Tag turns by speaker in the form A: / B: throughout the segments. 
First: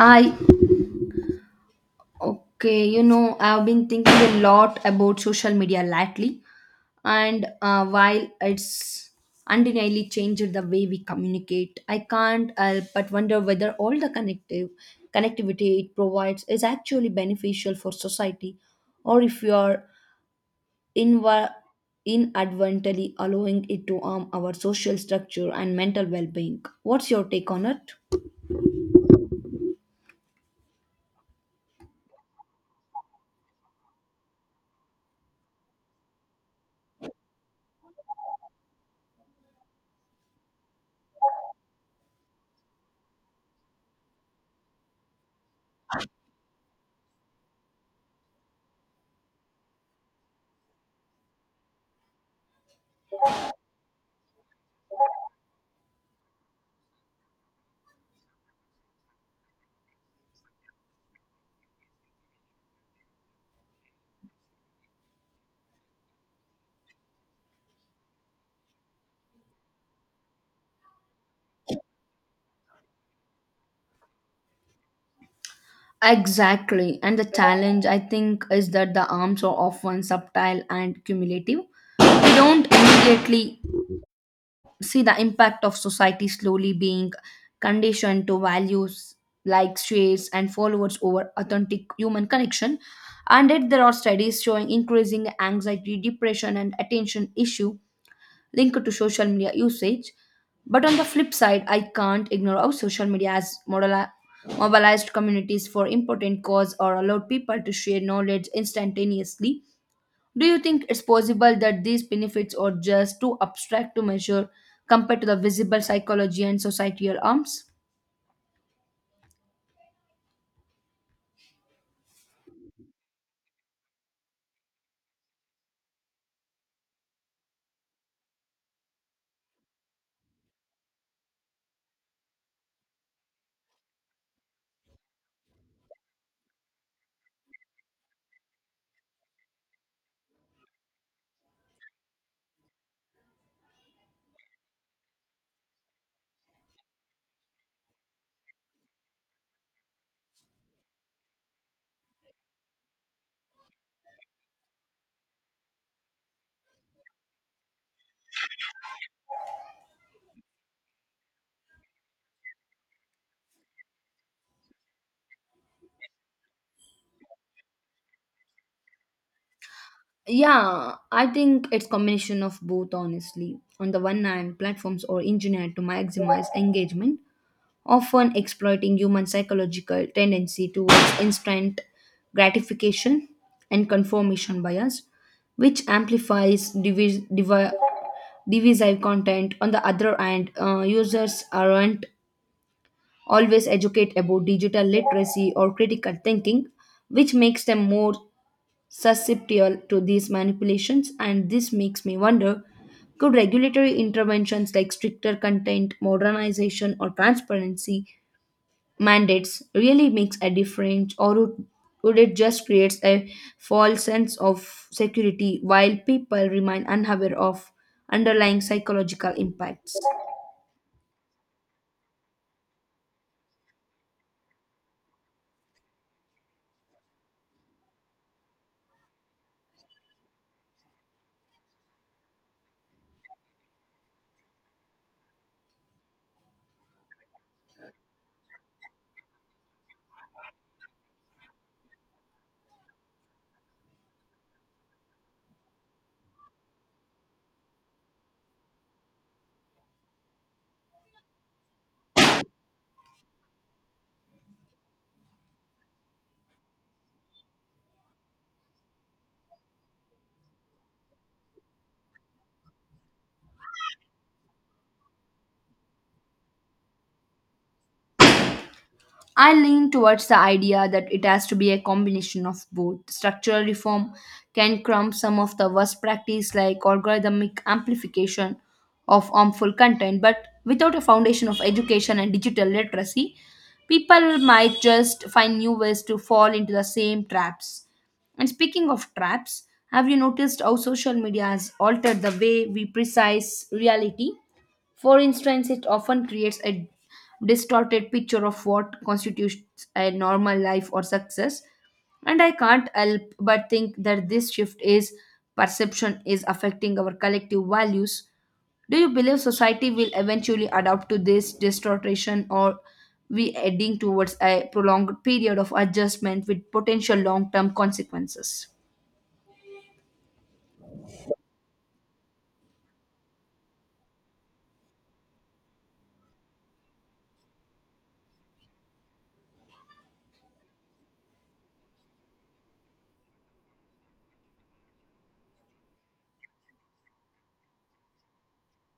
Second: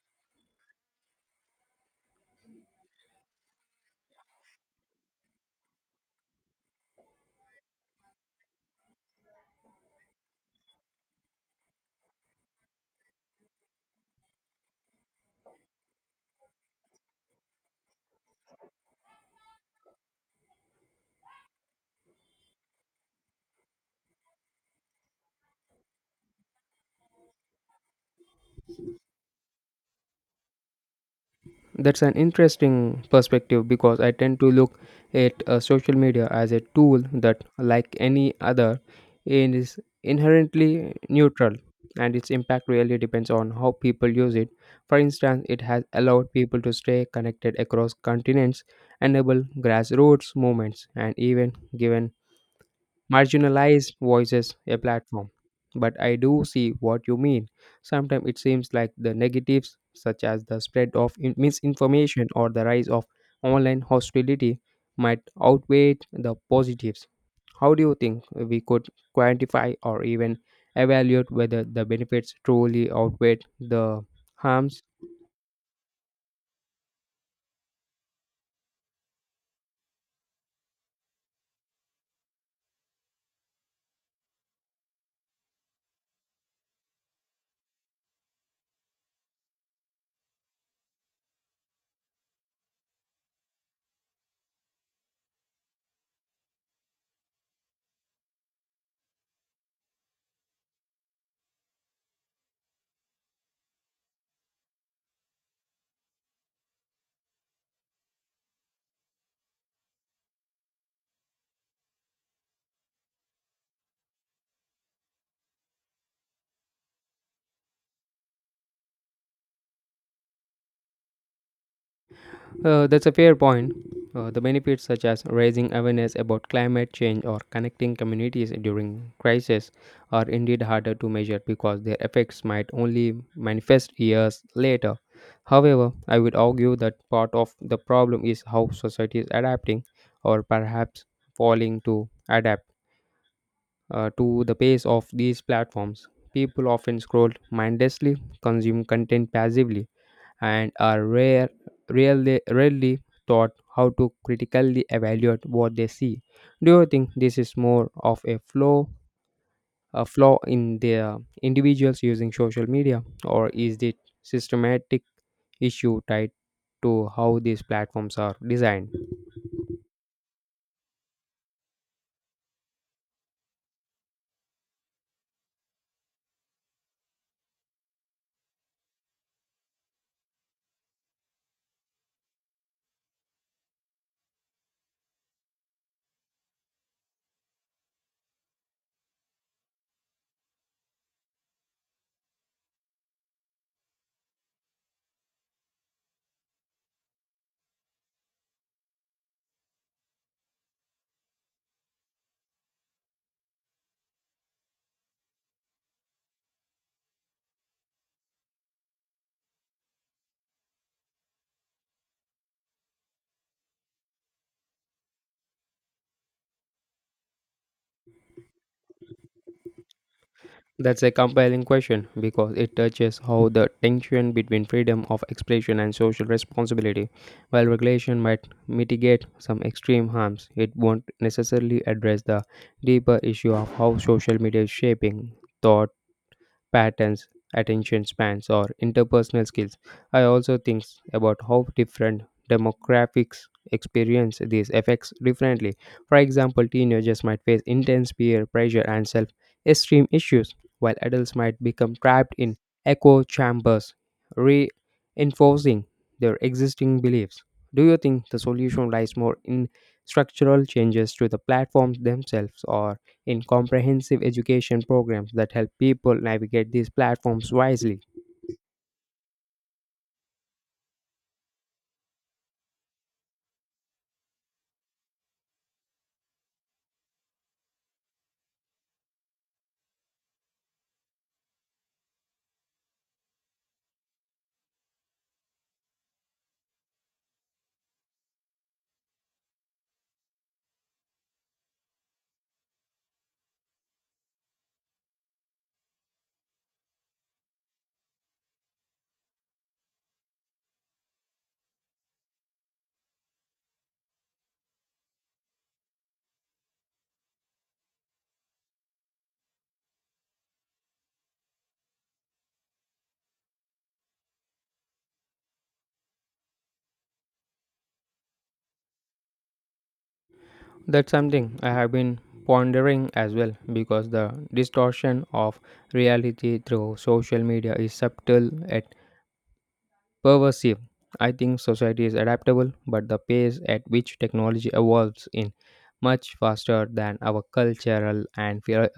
A: I okay, you know, I've been thinking a lot about social media lately, and while it's undeniably changed the way we communicate, I can't help but wonder whether all the connective connectivity it provides is actually beneficial for society, or if we are inv- inadvertently allowing it to harm our social structure and mental well-being. What's your take on it?
B: That's an interesting perspective because I tend to look at social media as a tool that, like any other, it is inherently neutral, and its impact really depends on how people use it. For instance, it has allowed people to stay connected across continents, enable grassroots movements, and even given marginalized voices a platform. But I do see what you mean. Sometimes it seems like the negatives, such as the spread of misinformation or the rise of online hostility, might outweigh the positives. How do you think we could quantify or even evaluate whether the benefits truly outweigh the harms?
A: Exactly. And the challenge, I think, is that the arms are often subtle and cumulative. We don't immediately see the impact of society slowly being conditioned to values like shares and followers over authentic human connection. And yet, there are studies showing increasing anxiety, depression, and attention issue linked to social media usage. But on the flip side, I can't ignore how social media has mobilized communities for important cause or allowed people to share knowledge instantaneously. Do you think it's possible that these benefits are just too abstract to measure compared to the visible psychology and societal harms?
B: That's a fair point. The benefits, such as raising awareness about climate change or connecting communities during crisis, are indeed harder to measure because their effects might only manifest years later. However, I would argue that part of the problem is how society is adapting, or perhaps falling to adapt to the pace of these platforms. People often scroll mindlessly, consume content passively, and are rarely taught how to critically evaluate what they see. Do you think this is more of a flaw in the individuals using social media, or is it systematic issue tied to how these platforms are designed?
A: Yeah, I think it's combination of both, honestly. On the one hand, platforms are engineered to maximize engagement, often exploiting human psychological tendency towards instant gratification and confirmation bias, which amplifies divisive content. On the other hand, users aren't always educated about digital literacy or critical thinking, which makes them more susceptible to these manipulations. And this makes me wonder, could regulatory interventions like stricter content modernization or transparency mandates really makes a difference, or would it just creates a false sense of security while people remain unaware of underlying psychological impacts?
B: That's a compelling question because it touches how the tension between freedom of expression and social responsibility, while regulation might mitigate some extreme harms, it won't necessarily address the deeper issue of how social media is shaping thought patterns, attention spans, or interpersonal skills. I also think about how different demographics experience these effects differently. For example, teenagers might face intense peer pressure and self esteem issues, while adults might become trapped in echo chambers, reinforcing their existing beliefs. Do you think the solution lies more in structural changes to the platforms themselves, or in comprehensive education programs that help people navigate these platforms wisely?
A: I lean towards the idea that it has to be a combination of both. Structural reform can crumb some of the worst practice like algorithmic amplification of harmful content, but without a foundation of education and digital literacy, people might just find new ways to fall into the same traps. And speaking of traps, have you noticed how social media has altered the way we precise reality? For instance, it often creates a distorted picture of what constitutes a normal life or success. And I can't help but think that this shift is perception is affecting our collective values. Do you believe society will eventually adapt to this distortion, or we heading towards a prolonged period of adjustment with potential long-term consequences?
B: That's something I have been pondering as well, because the distortion of reality through social media is subtle at pervasive. I think society is adaptable, but the pace at which technology evolves in much faster than our cultural and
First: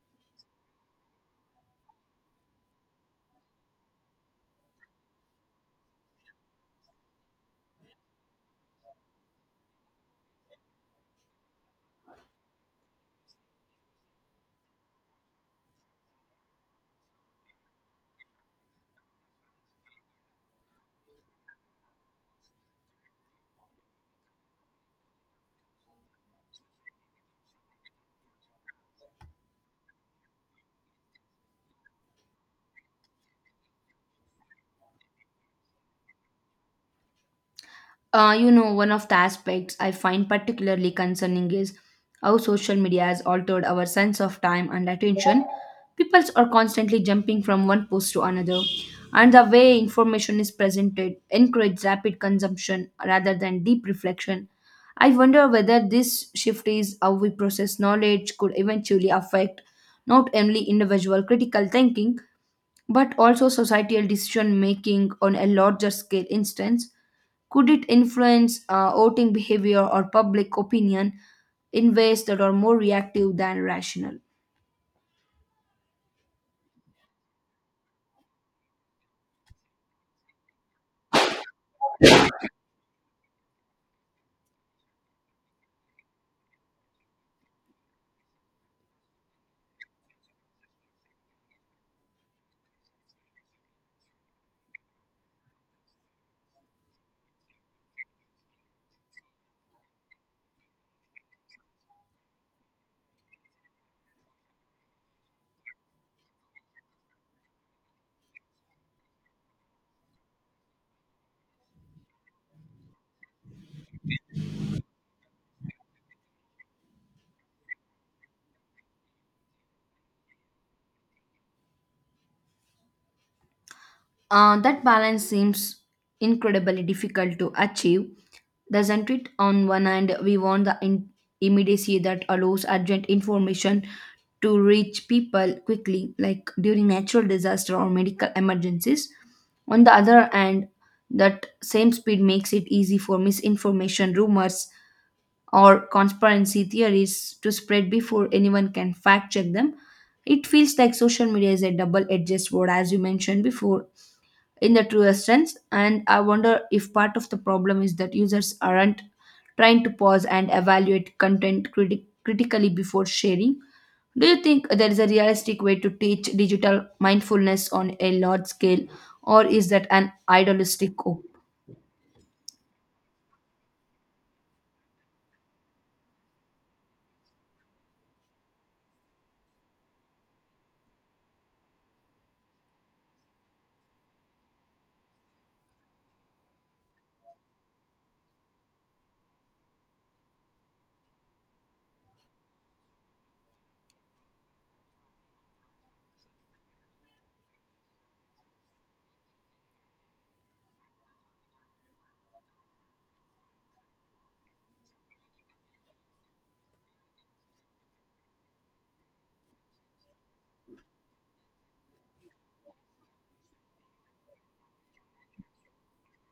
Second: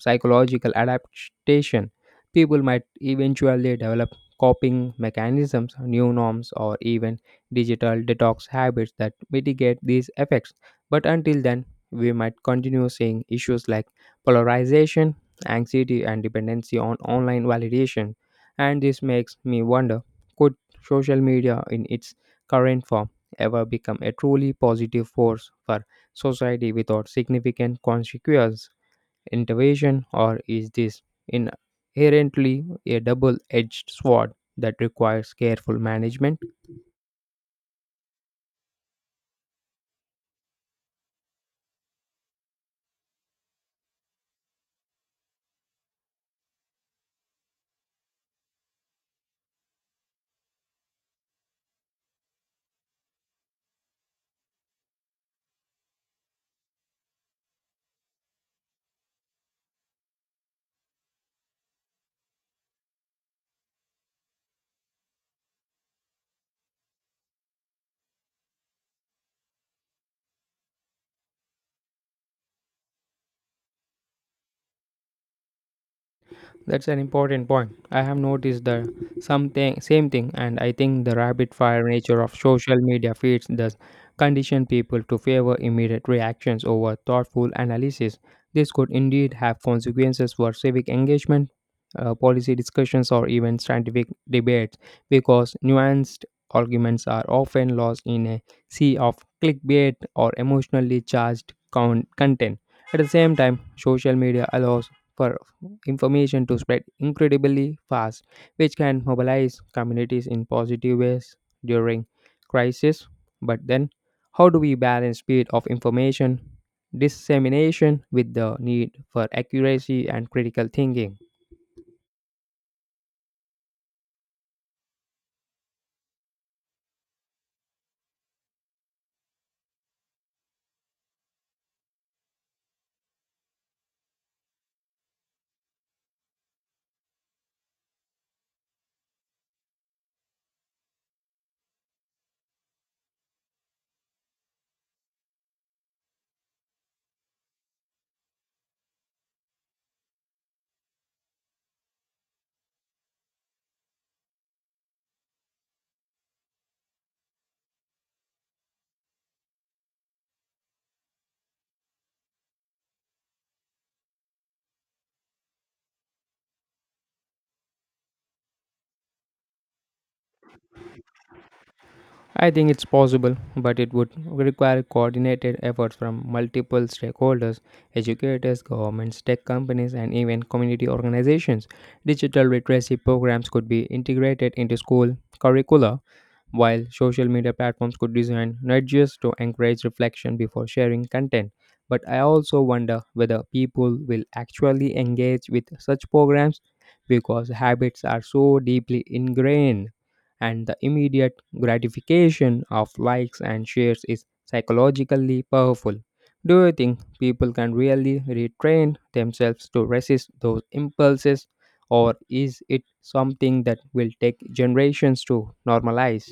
B: psychological adaptation. People might eventually develop coping mechanisms, new norms, or even digital detox habits that mitigate these effects. But until then, we might continue seeing issues like polarization, anxiety, and dependency on online validation. And this makes me wonder, could social media in its current form ever become a truly positive force for society without significant consequence intervention, or is this inherently a double-edged sword that requires careful management?
A: One of the aspects I find particularly concerning is how social media has altered our sense of time and attention. People are constantly jumping from one post to another, and the way information is presented encourages rapid consumption rather than deep reflection. I wonder whether this shift is how we process knowledge could eventually affect not only individual critical thinking but also societal decision making on a larger scale instance, could it influence voting behavior or public opinion in ways that are more reactive than rational?
B: That's an important point. I have noticed the something same thing, and I think the rapid fire nature of social media feeds does condition people to favor immediate reactions over thoughtful analysis. This could indeed have consequences for civic engagement, policy discussions, or even scientific debates, because nuanced arguments are often lost in a sea of clickbait or emotionally charged content. At the same time, social media allows for information to spread incredibly fast, which can mobilize communities in positive ways during crisis. But then, how do we balance speed of information dissemination with the need for accuracy and critical thinking?
A: That balance seems incredibly difficult to achieve, doesn't it? On one hand, we want the immediacy that allows urgent information to reach people quickly, like during natural disaster or medical emergencies. On the other hand, that same speed makes it easy for misinformation, rumors, or conspiracy theories to spread before anyone can fact check them. It feels like social media is a double edged sword, as you mentioned before, in the truest sense. And I wonder if part of the problem is that users aren't trying to pause and evaluate content critically before sharing. Do you think there is a realistic way to teach digital mindfulness on a large scale, or is that an idealistic
B: I think it's possible, but it would require coordinated efforts from multiple stakeholders, educators, governments, tech companies, and even community organizations. Digital literacy programs could be integrated into school curricula, while social media platforms could design nudges to encourage reflection before sharing content, but I also wonder whether people will actually engage with such programs, because habits are so deeply ingrained and the immediate gratification of likes and shares is psychologically powerful. Do you think people can really retrain themselves to resist those impulses, or is it something that will take generations to normalize?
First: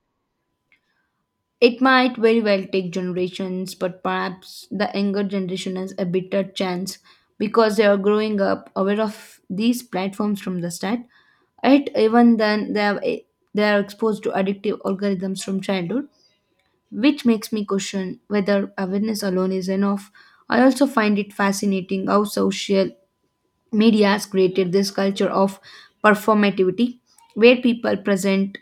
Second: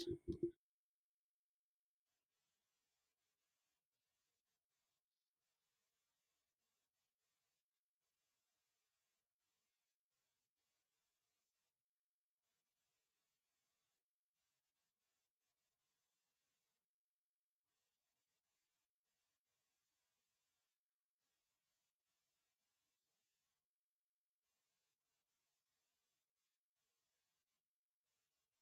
A: It might very well take generations, but perhaps the younger generation has a better chance because they are growing up aware of these platforms from the start. Yet, even then, they are exposed to addictive algorithms from childhood, which makes me question whether awareness alone is enough. I also find it fascinating how social media has created this culture of performativity, where people present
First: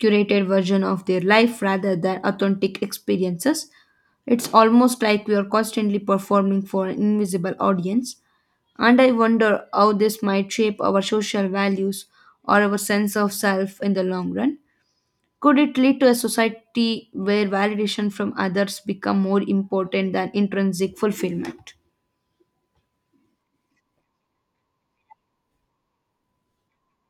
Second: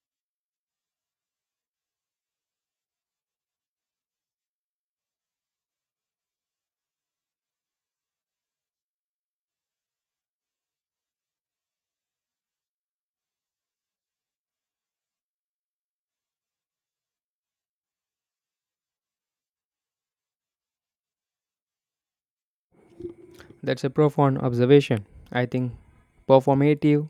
A: curated version of their life rather than authentic experiences. It's almost like we are constantly performing for an invisible audience, and I wonder how this might shape our social values or our sense of self in the long run. Could it lead to a society where validation from others become more important than intrinsic fulfillment?
B: That's a profound observation. I think performative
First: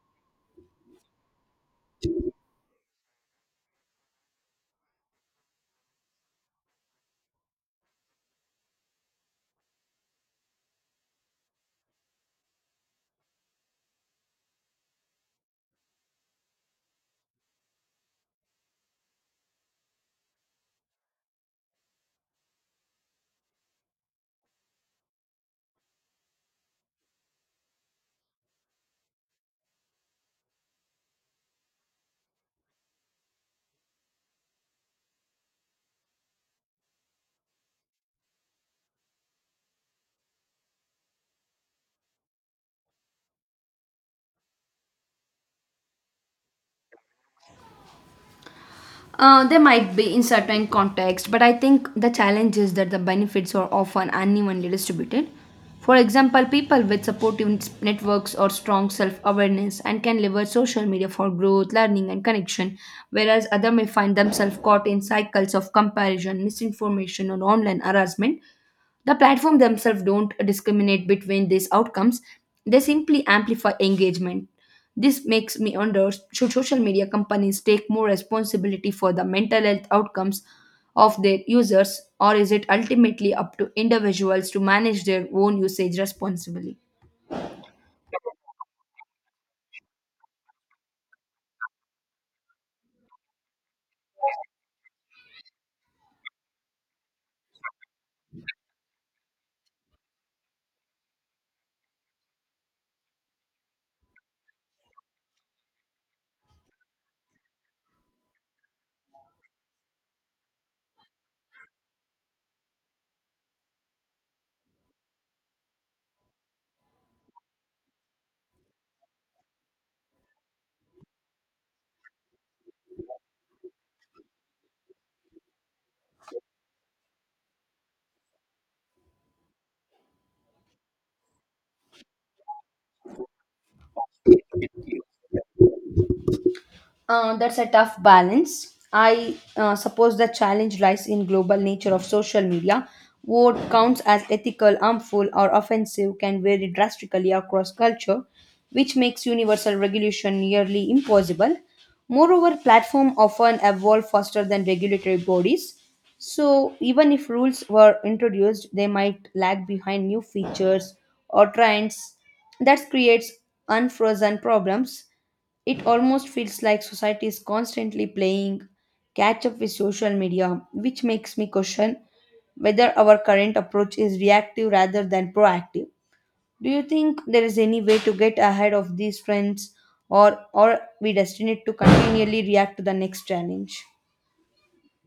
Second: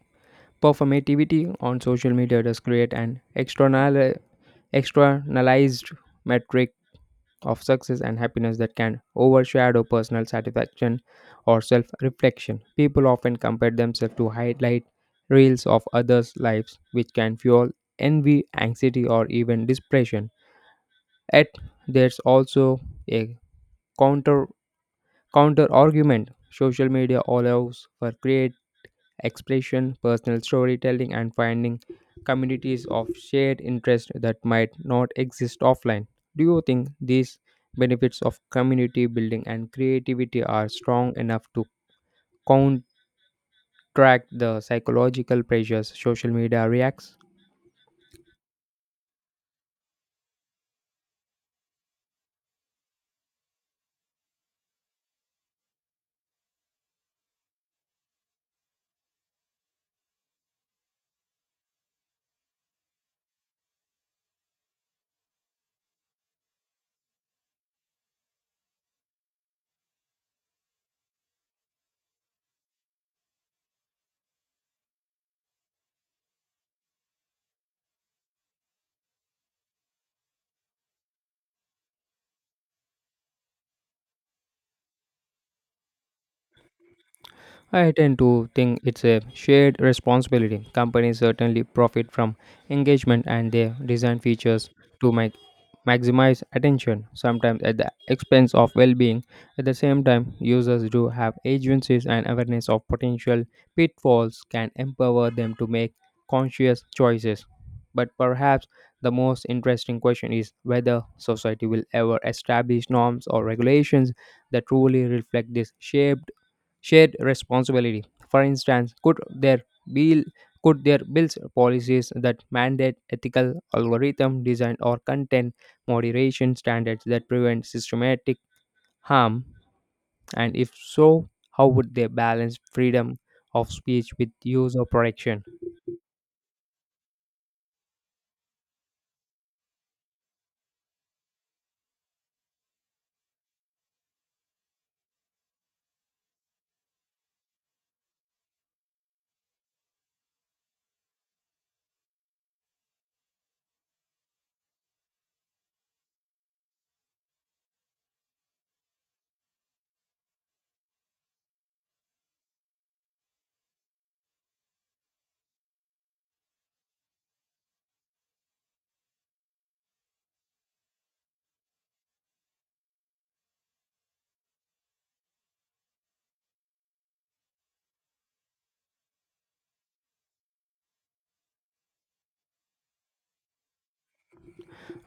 B: performativity on social media does create an external externalized metric of success and happiness that can overshadow personal satisfaction or self-reflection. People often compare themselves to highlight reels of others' lives, which can fuel envy, anxiety, or even depression. Yet there's also a counter counter argument. Social media allows for create expression, personal storytelling, and finding communities of shared interest that might not exist offline. Do you think these benefits of community building and creativity are strong enough to counteract the psychological pressures social media reacts?
A: They might be in certain context, but I think the challenge is that the benefits are often unevenly distributed. For example, people with supportive networks or strong self awareness and can leverage social media for growth, learning, and connection, whereas others may find themselves caught in cycles of comparison, misinformation, or online harassment. The platform themselves don't discriminate between these outcomes, they simply amplify engagement. This makes me wonder, should social media companies take more responsibility for the mental health outcomes of their users, or is it ultimately up to individuals to manage their own usage responsibly?
B: I tend to think it's a shared responsibility. Companies certainly profit from engagement, and they design features to make maximize attention, sometimes at the expense of well being. At the same time, users do have agencies, and awareness of potential pitfalls can empower them to make conscious choices. But perhaps the most interesting question is whether society will ever establish norms or regulations that truly reflect this shaped shared responsibility. For instance, be could there bills policies that mandate ethical algorithm design or content moderation standards that prevent systematic harm? And if so, how would they balance freedom of speech with user protection?
A: That's a tough balance. I suppose the challenge lies in global nature of social media. What counts as ethical, harmful, or offensive can vary drastically across culture, which makes universal regulation nearly impossible. Moreover, platforms often evolve faster than regulatory bodies, so even if rules were introduced, they might lag behind new features or trends. That creates unfrozen problems. It almost feels like society is constantly playing catch up with social media, which makes me question whether our current approach is reactive rather than proactive. Do you think there is any way to get ahead of these trends, or we destined to continually react to the next challenge?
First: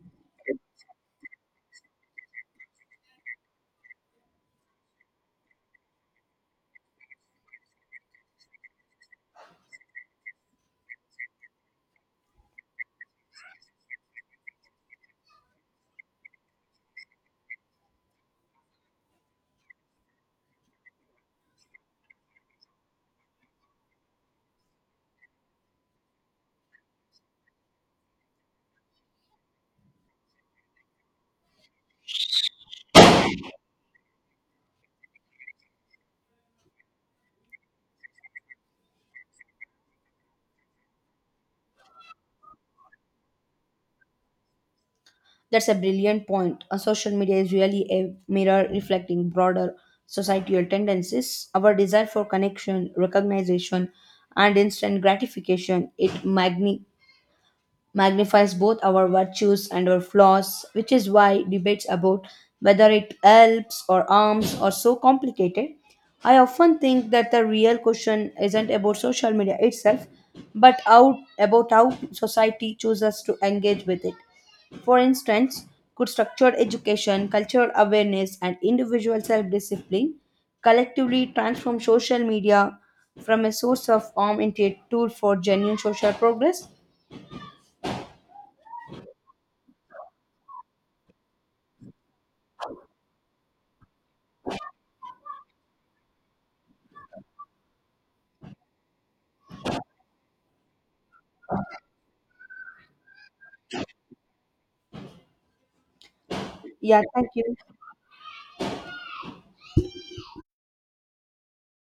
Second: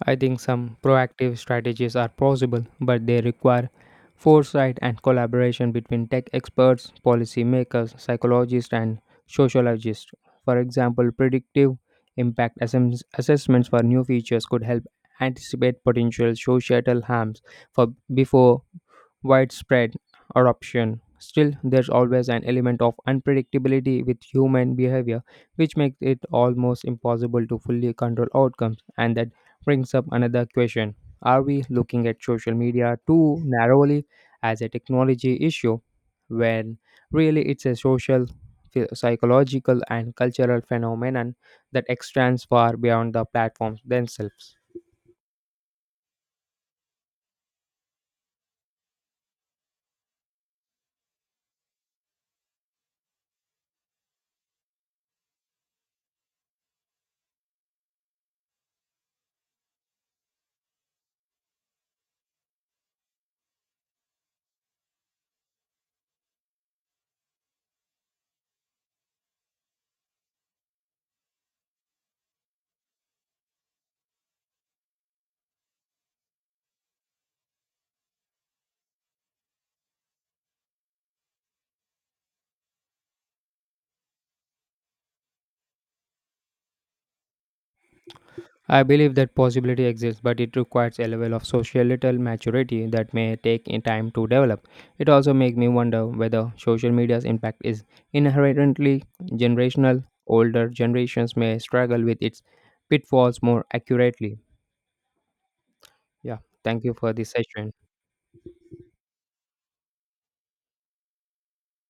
B: I think some proactive strategies are possible, but they require foresight and collaboration between tech experts, policymakers, psychologists, and sociologists. For example, predictive assessments for new features could help anticipate potential societal harms for before widespread adoption. Still, there's always an element of unpredictability with human behavior, which makes it almost impossible to fully control outcomes. And that brings up another question. Are we looking at social media too narrowly as a technology issue when really it's a social, psychological, and cultural phenomenon that extends far beyond the platforms themselves?
A: That's a brilliant point. Social media is really a mirror reflecting broader societal tendencies. Our desire for connection, recognition, and instant gratification it magnifies both our virtues and our flaws, which is why debates about whether it helps or harms are so complicated. I often think that the real question isn't about social media itself, but out about how society chooses to engage with it. For instance, could structured education, cultural awareness, and individual self discipline collectively transform social media from a source of harm into a tool for genuine social progress?
B: I believe that possibility exists, but it requires a level of societal maturity that may take in time to develop. It also makes me wonder whether social media's impact is inherently generational. Older generations may struggle with its pitfalls more accurately. Yeah, thank you
A: Yeah,
B: for
A: thank
B: this
A: you.
B: session.